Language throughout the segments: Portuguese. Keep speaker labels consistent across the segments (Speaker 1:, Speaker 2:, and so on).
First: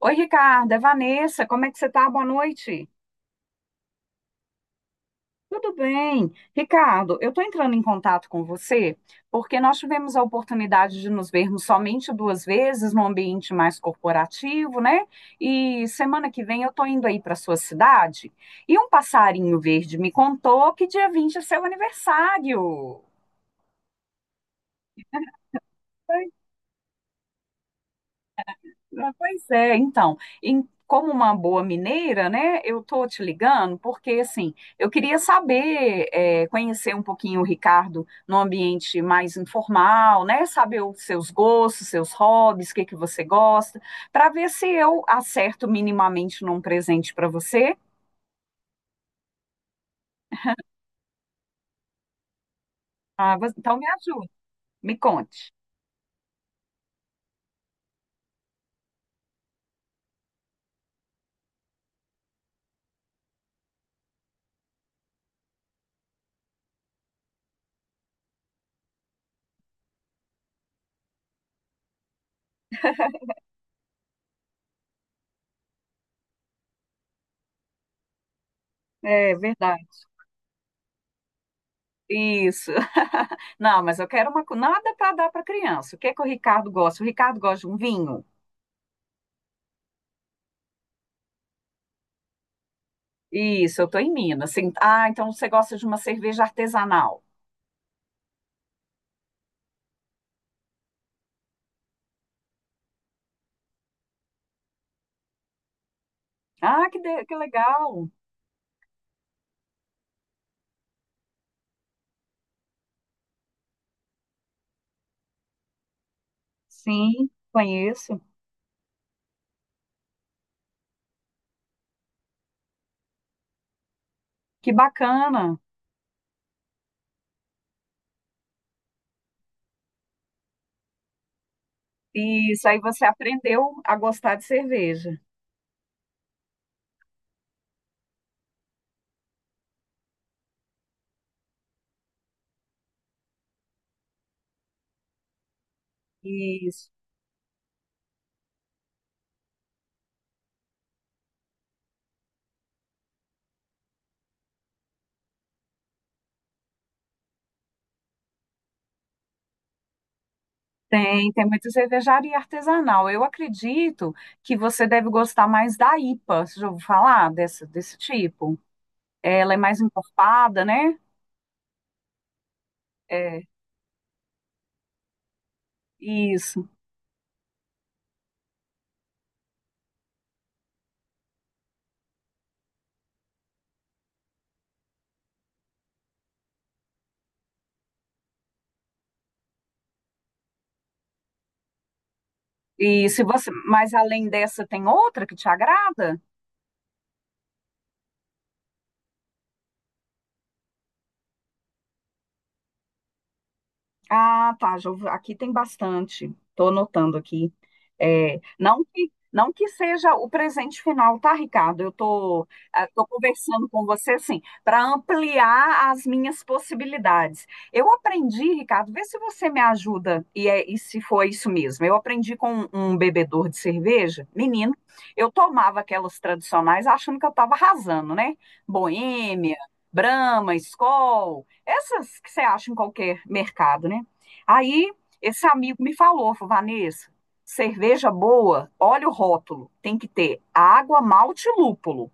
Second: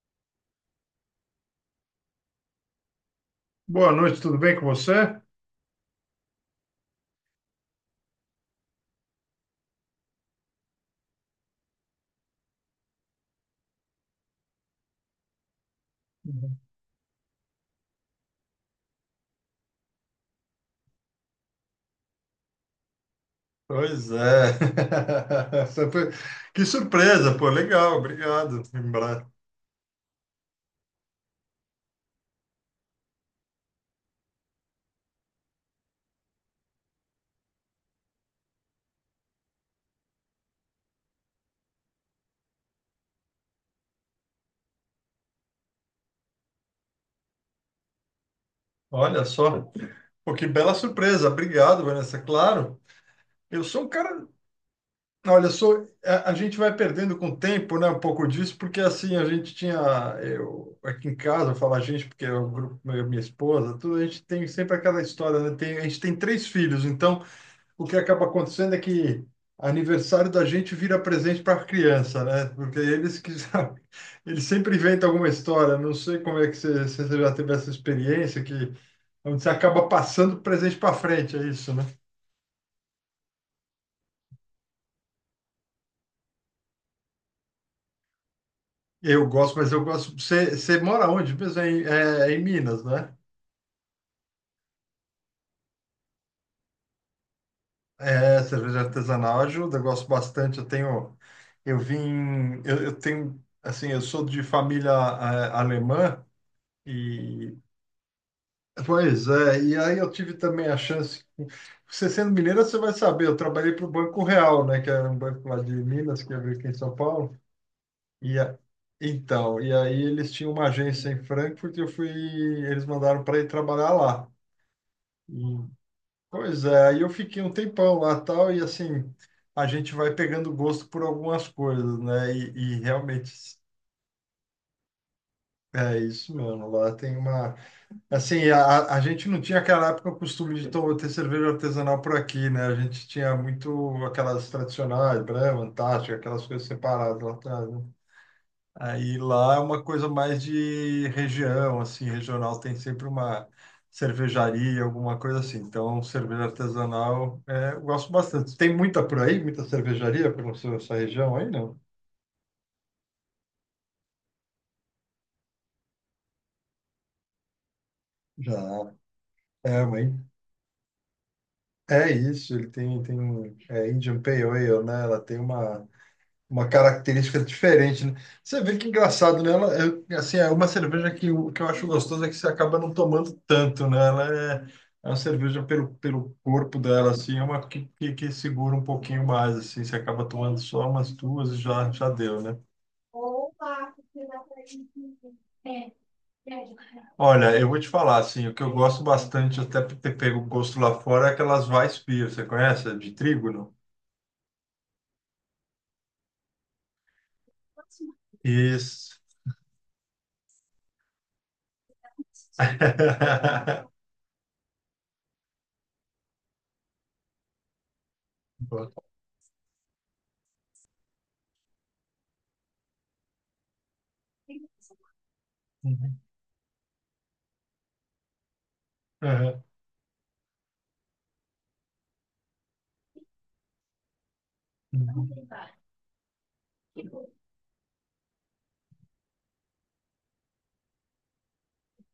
Speaker 1: Oi, Ricardo, é Vanessa, como é que você tá? Boa noite.
Speaker 2: Boa noite, tudo bem com você?
Speaker 1: Tudo bem. Ricardo, eu estou entrando em contato com você porque nós tivemos a oportunidade de nos vermos somente duas vezes num ambiente mais corporativo, né? E semana que vem eu estou indo aí para sua cidade e um passarinho verde me contou que dia 20 é seu aniversário.
Speaker 2: Pois é. Essa foi- Que surpresa, pô, legal, obrigado,
Speaker 1: Mas,
Speaker 2: lembrar.
Speaker 1: Pois é, então, em- Como uma boa mineira, né, eu tô te ligando porque, assim, eu queria saber, é, conhecer um pouquinho o Ricardo num ambiente mais informal, né, saber os seus gostos, seus hobbies, o que que você gosta, para ver se eu acerto minimamente num presente para você.
Speaker 2: Olha só, pô, que bela surpresa, obrigado, Vanessa, claro. Eu
Speaker 1: Então
Speaker 2: sou
Speaker 1: me
Speaker 2: um cara,
Speaker 1: ajude, me
Speaker 2: olha, eu
Speaker 1: conte.
Speaker 2: sou, a gente vai perdendo com o tempo, né, um pouco disso, porque assim, a gente tinha, eu, aqui em casa, eu falo a gente, porque é o grupo, eu, minha esposa, tudo, a gente tem sempre aquela história, né, a gente tem três filhos, então, o que acaba acontecendo é que aniversário da gente vira presente para a criança, né? Porque eles sempre inventam alguma história. Não sei como é que você, se você já teve essa experiência que
Speaker 1: É
Speaker 2: onde você
Speaker 1: verdade.
Speaker 2: acaba passando presente para frente, é isso, né?
Speaker 1: Isso. Não, mas eu quero nada para dar para criança. O que que o Ricardo gosta? O Ricardo gosta de um vinho?
Speaker 2: Eu gosto, mas eu gosto. Você mora onde? Mesmo É em Minas, né?
Speaker 1: Isso, eu estou em Minas. Sim. Ah, então você gosta de uma cerveja artesanal.
Speaker 2: É, cerveja artesanal ajuda, eu gosto bastante. Eu tenho, eu vim, eu tenho, assim, eu sou de família alemã.
Speaker 1: Que
Speaker 2: E
Speaker 1: legal.
Speaker 2: Pois é, e aí eu tive também a chance. Você sendo mineira, você vai saber. Eu trabalhei para o Banco Real, né? Que era um banco lá de Minas, que abriu aqui em São
Speaker 1: Sim,
Speaker 2: Paulo.
Speaker 1: conheço.
Speaker 2: E a- então, e aí eles tinham uma agência em Frankfurt e eu fui. Eles mandaram para ir trabalhar lá.
Speaker 1: Que
Speaker 2: E,
Speaker 1: bacana.
Speaker 2: pois é, aí eu fiquei um tempão lá tal. E assim, a gente vai pegando gosto por algumas coisas, né?
Speaker 1: Isso,
Speaker 2: E,
Speaker 1: aí
Speaker 2: e
Speaker 1: você
Speaker 2: realmente
Speaker 1: aprendeu a gostar de cerveja.
Speaker 2: é isso mesmo. Lá tem uma Assim, a gente não tinha aquela época o costume de ter cerveja artesanal por aqui, né? A gente tinha muito aquelas tradicionais, Brahma, Antártica, aquelas coisas
Speaker 1: Isso.
Speaker 2: separadas lá atrás, né? Aí lá é uma coisa mais de região, assim, regional, tem sempre uma cervejaria, alguma coisa assim. Então, cerveja artesanal, é, eu gosto bastante. Tem muita por aí, muita cervejaria pela sua
Speaker 1: Tem,
Speaker 2: região
Speaker 1: tem
Speaker 2: aí,
Speaker 1: muita
Speaker 2: não?
Speaker 1: cervejaria artesanal. Eu acredito que você deve gostar mais da IPA. Você já ouviu falar desse tipo?
Speaker 2: Já,
Speaker 1: Ela é mais
Speaker 2: é, mãe.
Speaker 1: encorpada, né?
Speaker 2: É isso, ele tem, tem
Speaker 1: É,
Speaker 2: é Indian Pale Ale, né? Ela tem uma
Speaker 1: isso.
Speaker 2: característica diferente, né? Você vê que engraçado, né? Ela, é, assim, é uma cerveja que, o que eu acho gostoso é que você acaba não tomando tanto, né? Ela é, é uma cerveja pelo corpo dela, assim, é uma que segura um pouquinho mais, assim, você acaba tomando só umas duas e já, já deu, né?
Speaker 1: E se você, mas além dessa, tem outra que te agrada?
Speaker 2: Olha, eu vou te falar, assim, o que eu gosto bastante, até por ter pego gosto lá fora, é aquelas Weissbier, você conhece? De trigo, não?
Speaker 1: Ah, tá, aqui tem bastante. Estou anotando aqui. É,
Speaker 2: Isso.
Speaker 1: não que seja o presente final, tá, Ricardo? Eu estou tô, ah, tô conversando com você, assim, para ampliar as minhas possibilidades. Eu aprendi, Ricardo, vê
Speaker 2: Boa.
Speaker 1: se você me ajuda e se foi isso mesmo. Eu aprendi com um bebedor de cerveja, menino, eu tomava aquelas
Speaker 2: Uhum.
Speaker 1: tradicionais achando que eu estava arrasando, né? Boêmia, Brahma, Skol, essas que você acha em qualquer mercado, né? Aí
Speaker 2: Uhum.
Speaker 1: esse amigo me falou, falou: Vanessa, cerveja boa, olha o rótulo, tem que ter água, malte e lúpulo.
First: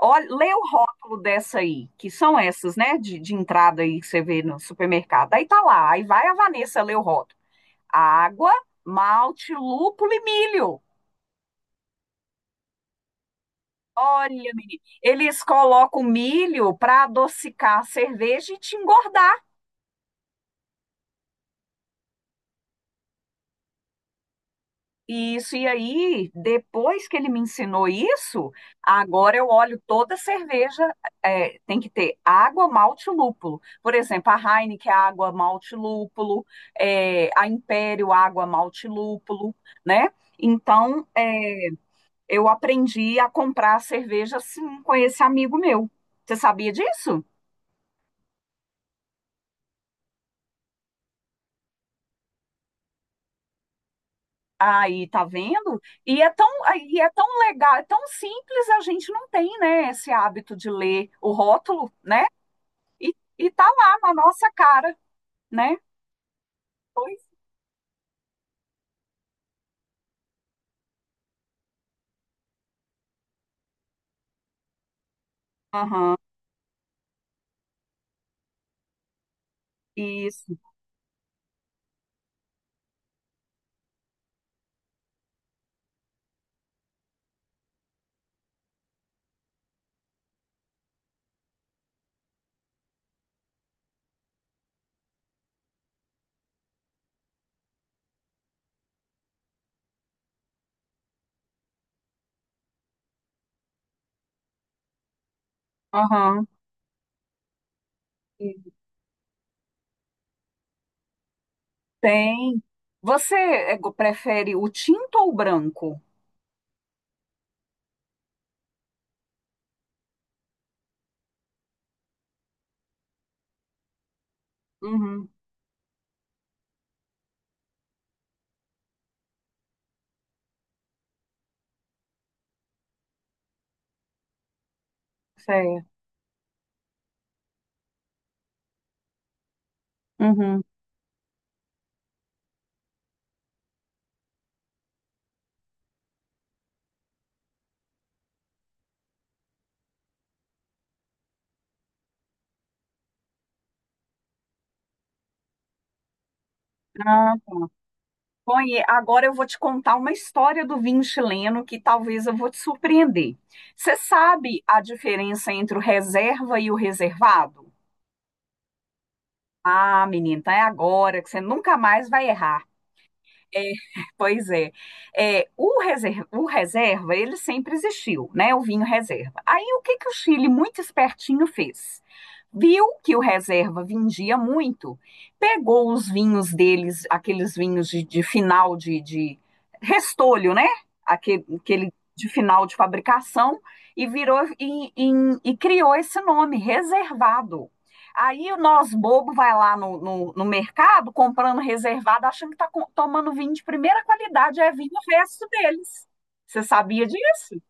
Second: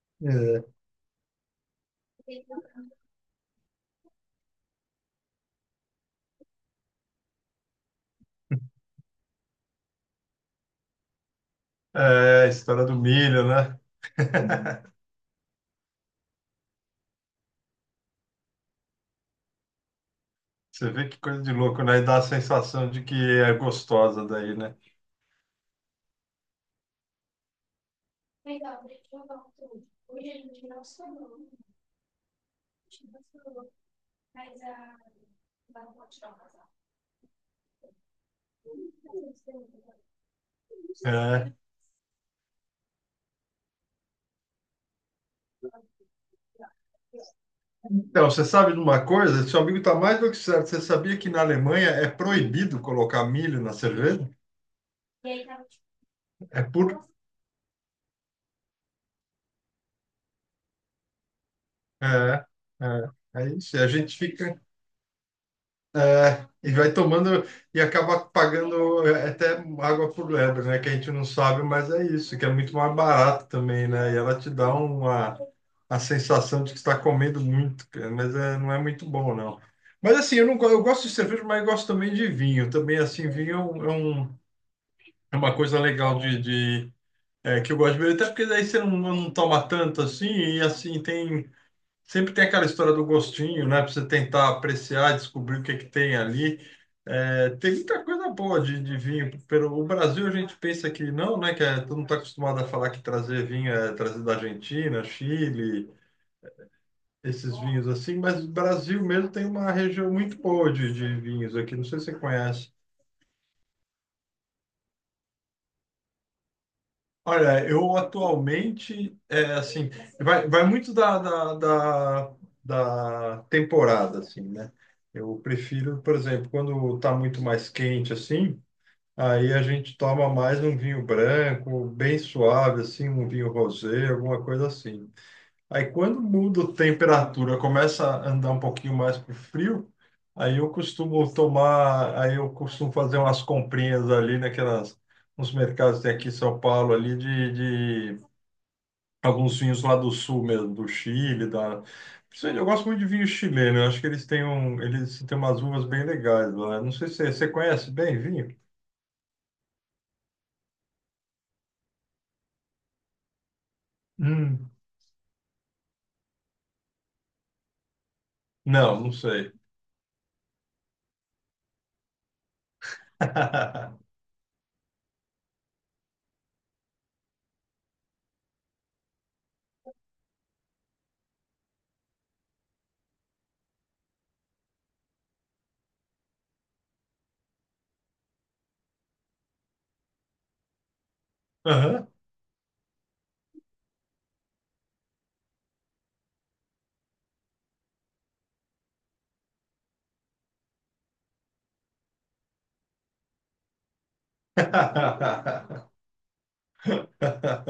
Speaker 1: Olha, lê o
Speaker 2: É.
Speaker 1: rótulo dessa aí, que são essas, né, de entrada aí que você vê no supermercado. Aí tá lá, aí vai a Vanessa ler o rótulo. Água, malte, lúpulo e milho.
Speaker 2: É, a história do milho, né?
Speaker 1: Olha, menina, eles colocam milho para adocicar a cerveja e te engordar.
Speaker 2: Você vê que coisa de louco, né? E dá a sensação de que é gostosa daí, né?
Speaker 1: Isso, e aí, depois que ele me ensinou isso, agora eu olho toda cerveja, é, tem que ter água, malte e lúpulo. Por exemplo, a Heineken, água, malte e lúpulo, é, a Império, água, malte e lúpulo, né? Então, é,
Speaker 2: É.
Speaker 1: eu aprendi a comprar cerveja assim com esse amigo meu. Você sabia disso?
Speaker 2: Então, você sabe de uma coisa? Seu amigo está mais do que certo. Você sabia que na Alemanha é proibido colocar milho na cerveja?
Speaker 1: Aí, tá vendo?
Speaker 2: É por...
Speaker 1: E é tão legal, é tão simples, a gente não tem, né, esse hábito de ler o rótulo, né?
Speaker 2: É, é,
Speaker 1: E,
Speaker 2: é
Speaker 1: e tá
Speaker 2: isso. E a
Speaker 1: lá na
Speaker 2: gente
Speaker 1: nossa
Speaker 2: fica...
Speaker 1: cara, né?
Speaker 2: E vai
Speaker 1: Pois.
Speaker 2: tomando e acaba pagando é, até água por lebre, né? Que a gente não sabe, mas é isso. Que é muito mais barato também, né? E ela te dá uma... a
Speaker 1: Aham,
Speaker 2: sensação de que está comendo muito, cara, mas é, não é muito bom, não. Mas assim, eu não,
Speaker 1: isso.
Speaker 2: eu gosto de cerveja, mas eu gosto também de vinho. Também, assim, vinho é é uma coisa legal é, que eu gosto de beber, até porque daí você não, não toma tanto assim, e assim, tem. Sempre tem aquela história do gostinho, né? Pra você tentar apreciar, descobrir o que é que tem ali. É, tem muita coisa boa de vinho. O Brasil a gente pensa que não, né? Que é, todo mundo está acostumado a falar que trazer vinho é trazer da Argentina, Chile,
Speaker 1: Aham,
Speaker 2: esses vinhos assim, mas o
Speaker 1: isso.
Speaker 2: Brasil mesmo tem uma região muito boa de vinhos aqui, não sei se você
Speaker 1: Tem.
Speaker 2: conhece.
Speaker 1: Você é, go- prefere o tinto ou o branco?
Speaker 2: Olha, eu atualmente, é assim, vai muito da temporada, assim, né?
Speaker 1: Uhum,
Speaker 2: Eu prefiro, por exemplo, quando tá muito mais quente, assim, aí a gente toma mais um vinho branco, bem suave, assim, um vinho rosé, alguma coisa assim.
Speaker 1: certo.
Speaker 2: Aí quando muda a temperatura, começa a andar um pouquinho mais pro frio, aí
Speaker 1: Uhum.
Speaker 2: eu costumo tomar, aí eu costumo fazer umas comprinhas ali naquelas, nos mercados que tem aqui em São Paulo ali de alguns vinhos lá do sul mesmo, do Chile, da principalmente, eu gosto muito de vinho chileno, eu acho que eles têm um, eles têm umas uvas bem legais lá. Não sei se você
Speaker 1: Ah,
Speaker 2: você conhece bem vinho?
Speaker 1: Agora eu vou te contar uma história do vinho chileno que talvez eu vou te surpreender. Você sabe
Speaker 2: Hum.
Speaker 1: a diferença entre o reserva e o reservado?
Speaker 2: Não, não sei.
Speaker 1: Ah, menina, então é agora que você nunca mais vai errar. É, pois é. É, o reserva, ele sempre existiu, né? O vinho reserva. Aí, o que que o Chile, muito espertinho, fez? Viu que o reserva vendia muito, pegou os vinhos deles, aqueles vinhos de restolho, né? Aquele
Speaker 2: Aham.
Speaker 1: de final de fabricação e criou esse nome, reservado. Aí o nós bobo vai lá no mercado comprando reservado, achando que está tomando vinho de primeira qualidade, é vinho resto deles. Você sabia disso?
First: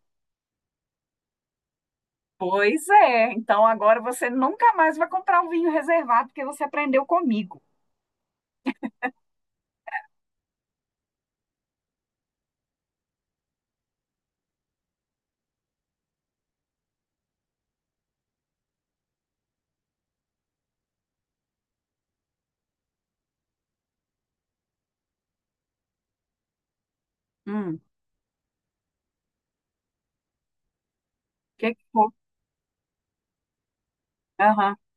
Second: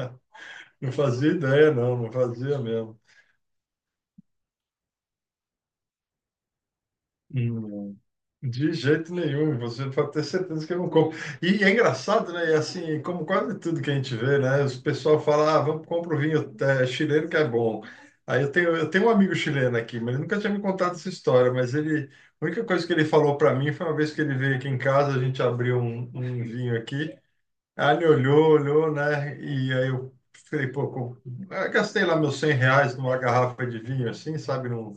Speaker 2: Não fazia ideia, não, não fazia
Speaker 1: Pois
Speaker 2: mesmo.
Speaker 1: é. Então agora você nunca mais vai comprar um vinho reservado porque você aprendeu comigo.
Speaker 2: Hum, De jeito nenhum, você pode ter certeza que eu não como. E é engraçado, né? E assim, como quase tudo que a gente vê, né? O pessoal fala, ah, vamos comprar o vinho é, chileno que é bom. Aí eu tenho um amigo chileno aqui, mas ele nunca tinha me contado essa história, mas ele, a única coisa que ele falou para mim foi uma vez que ele veio aqui em casa, a gente abriu um vinho aqui,
Speaker 1: Hum,
Speaker 2: aí ele olhou, olhou, né? E aí eu falei, pô, eu
Speaker 1: que
Speaker 2: gastei
Speaker 1: foi?
Speaker 2: lá meus R$ 100 numa garrafa de vinho, assim, sabe?
Speaker 1: Aham.
Speaker 2: Num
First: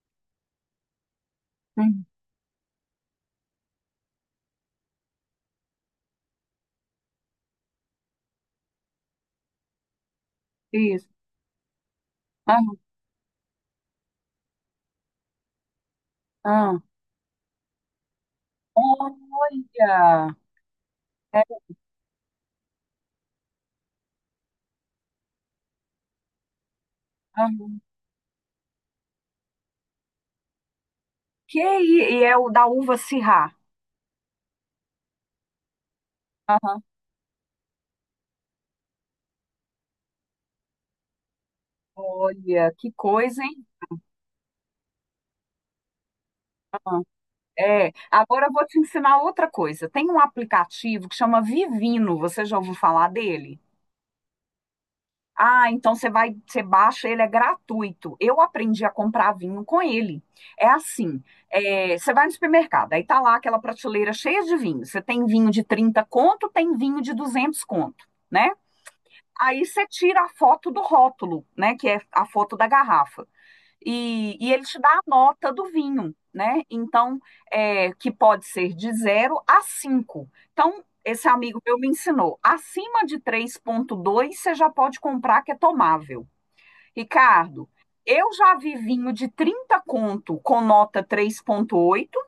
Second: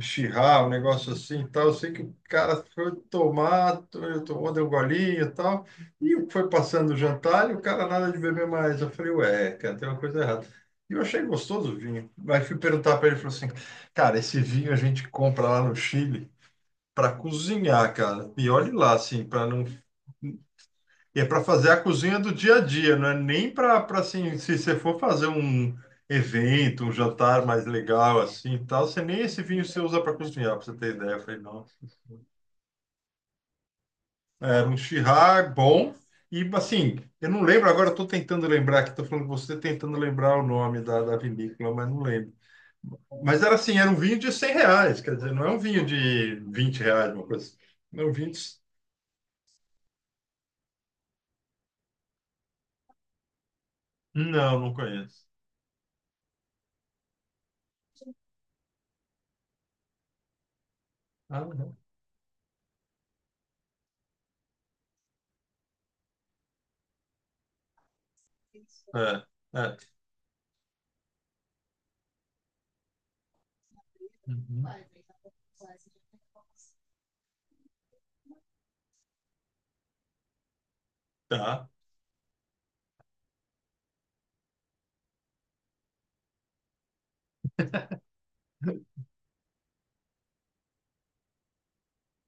Speaker 2: Chirrar, um negócio assim e tal. Eu sei que
Speaker 1: Hum,
Speaker 2: o cara foi tomar, tomou, deu um golinho e tal. E foi passando o jantar e o cara nada de beber mais. Eu falei, ué, cara, tem uma coisa errada. E eu
Speaker 1: isso.
Speaker 2: achei gostoso o vinho. Aí fui
Speaker 1: Aham,
Speaker 2: perguntar para ele, ele falou assim, cara, esse vinho a gente compra lá no Chile
Speaker 1: aham.
Speaker 2: para cozinhar, cara. E olhe lá, assim, para não.
Speaker 1: Olha.
Speaker 2: E é
Speaker 1: É,
Speaker 2: para fazer a cozinha do dia a dia, não é nem para assim, se você for fazer um evento, um jantar mais
Speaker 1: aham.
Speaker 2: legal assim, e tal, você nem esse vinho você usa para cozinhar, para você ter ideia. Eu falei,
Speaker 1: Que
Speaker 2: não.
Speaker 1: i- e é o da uva Syrah.
Speaker 2: Era um Shiraz bom e
Speaker 1: Aham.
Speaker 2: assim, eu não lembro agora, estou tentando lembrar aqui, estou falando com você tentando lembrar o nome da vinícola, mas não lembro.
Speaker 1: Olha, que
Speaker 2: Mas
Speaker 1: coisa,
Speaker 2: era
Speaker 1: hein?
Speaker 2: assim, era um vinho de R$ 100, quer dizer, não é um vinho de vinte
Speaker 1: Aham.
Speaker 2: reais, uma coisa assim.
Speaker 1: É.
Speaker 2: Não,
Speaker 1: Agora eu
Speaker 2: 20.
Speaker 1: vou te ensinar outra coisa. Tem um aplicativo que chama Vivino. Você já ouviu falar dele?
Speaker 2: Não, não conheço.
Speaker 1: Ah, então você vai, você baixa, ele é gratuito. Eu aprendi a comprar vinho com ele. É assim,
Speaker 2: Ah, não.
Speaker 1: é, você vai no supermercado, aí tá lá aquela prateleira cheia de vinho. Você tem vinho de 30 conto, tem vinho de 200 conto, né?
Speaker 2: É,
Speaker 1: Aí
Speaker 2: é.
Speaker 1: você tira a foto do rótulo, né, que é a foto da garrafa e ele
Speaker 2: Uhum.
Speaker 1: te dá a nota do vinho, né? Então, é, que pode ser de zero a 5. Então, esse amigo
Speaker 2: Tá.
Speaker 1: meu me ensinou, acima de 3.2, você já pode comprar que é tomável. Ricardo, eu já vi vinho de 30 conto com nota 3.8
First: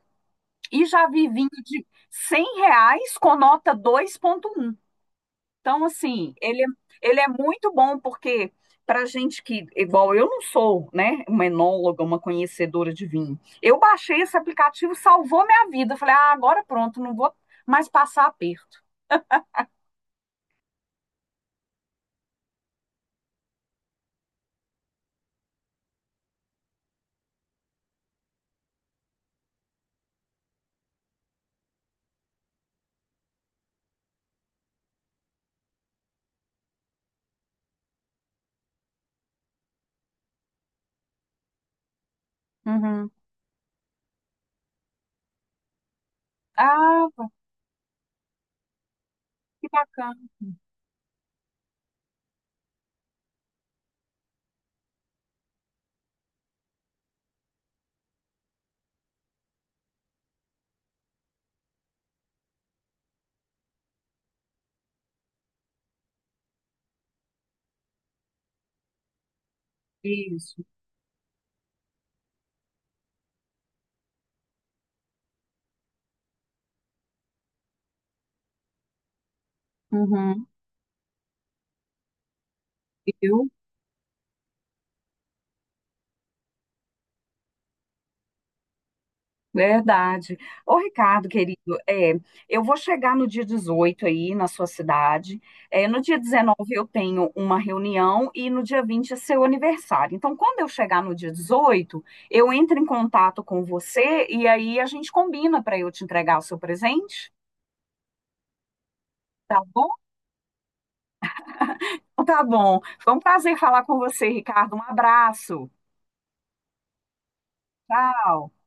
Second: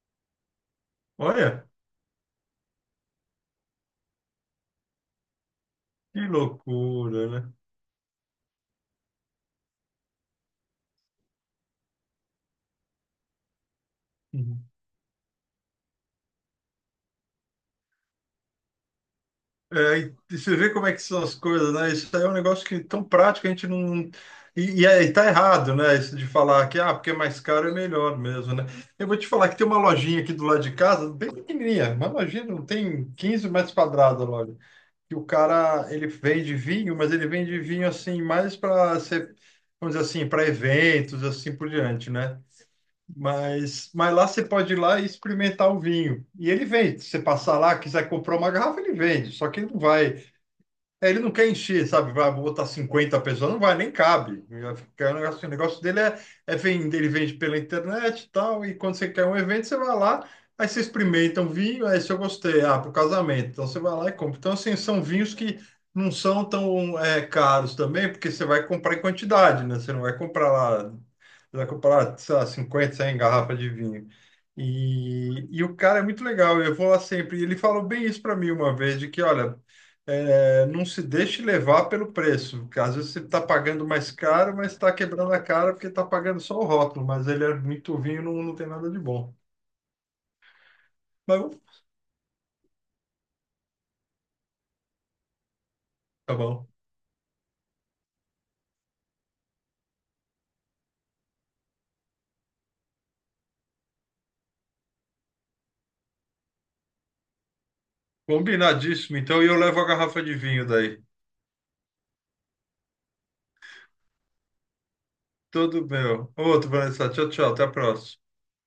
Speaker 1: e já vi vinho
Speaker 2: Olha,
Speaker 1: de R$ 100 com nota 2.1. Então,
Speaker 2: que
Speaker 1: assim, ele é
Speaker 2: loucura, né?
Speaker 1: muito bom porque para gente que, igual eu não sou, né, uma enóloga, uma conhecedora de vinho, eu baixei esse
Speaker 2: Uhum.
Speaker 1: aplicativo, salvou minha vida. Eu falei, ah, agora pronto, não vou mais passar aperto.
Speaker 2: É, e você vê como é que são as coisas, né? Isso aí é um negócio que é tão prático, a gente não. E tá errado, né? Isso de falar que, ah, porque é mais caro é melhor mesmo, né? Eu vou te falar que tem uma lojinha aqui do lado de casa, bem pequenininha, uma lojinha, não tem 15 metros quadrados a loja. E o cara, ele vende vinho, mas ele vende vinho assim, mais para ser, vamos dizer assim, para eventos, assim por diante, né?
Speaker 1: Uhum.
Speaker 2: Mas lá você pode ir lá e experimentar o vinho. E ele vende. Se você
Speaker 1: Ah,
Speaker 2: passar lá, quiser comprar uma garrafa, ele vende. Só que
Speaker 1: que
Speaker 2: ele não vai.
Speaker 1: bacana.
Speaker 2: É, ele não quer encher, sabe? Vai botar 50 pessoas, não vai, nem cabe. Vai ficar um negócio- O negócio dele é, vender, ele vende pela internet e tal, e quando você quer um evento, você vai lá, aí você experimenta um vinho, aí se eu gostei, ah, pro casamento, então você vai lá e compra. Então, assim, são vinhos que não são tão caros também, porque você vai comprar em quantidade, né? Você não vai comprar
Speaker 1: Isso.
Speaker 2: lá, você vai comprar, sei lá, 50, 100 garrafas de vinho. E o cara é muito legal, eu vou lá sempre. E ele falou bem isso para mim uma vez, de que, olha,
Speaker 1: Uhum.
Speaker 2: não se deixe levar pelo preço, porque às vezes você está
Speaker 1: Eu
Speaker 2: pagando mais caro, mas está quebrando a cara porque está pagando só o rótulo, mas ele é muito vinho, não, não tem nada de bom.
Speaker 1: verdade. Ô, Ricardo,
Speaker 2: Mas
Speaker 1: querido, é, eu vou chegar no dia 18 aí na sua cidade. É, no dia
Speaker 2: tá
Speaker 1: dezenove
Speaker 2: bom.
Speaker 1: eu tenho uma reunião e no dia 20 é seu aniversário. Então, quando eu chegar no dia 18 eu entro em contato com você e aí a gente combina para eu te entregar o seu presente,
Speaker 2: Combinadíssimo, então, e eu
Speaker 1: tá
Speaker 2: levo a
Speaker 1: bom?
Speaker 2: garrafa de vinho daí.
Speaker 1: Tá bom. Foi um prazer falar com você, Ricardo. Um abraço.
Speaker 2: Tudo meu. Outro, Vanessa. Tchau, tchau. Até a próxima.
Speaker 1: Tchau.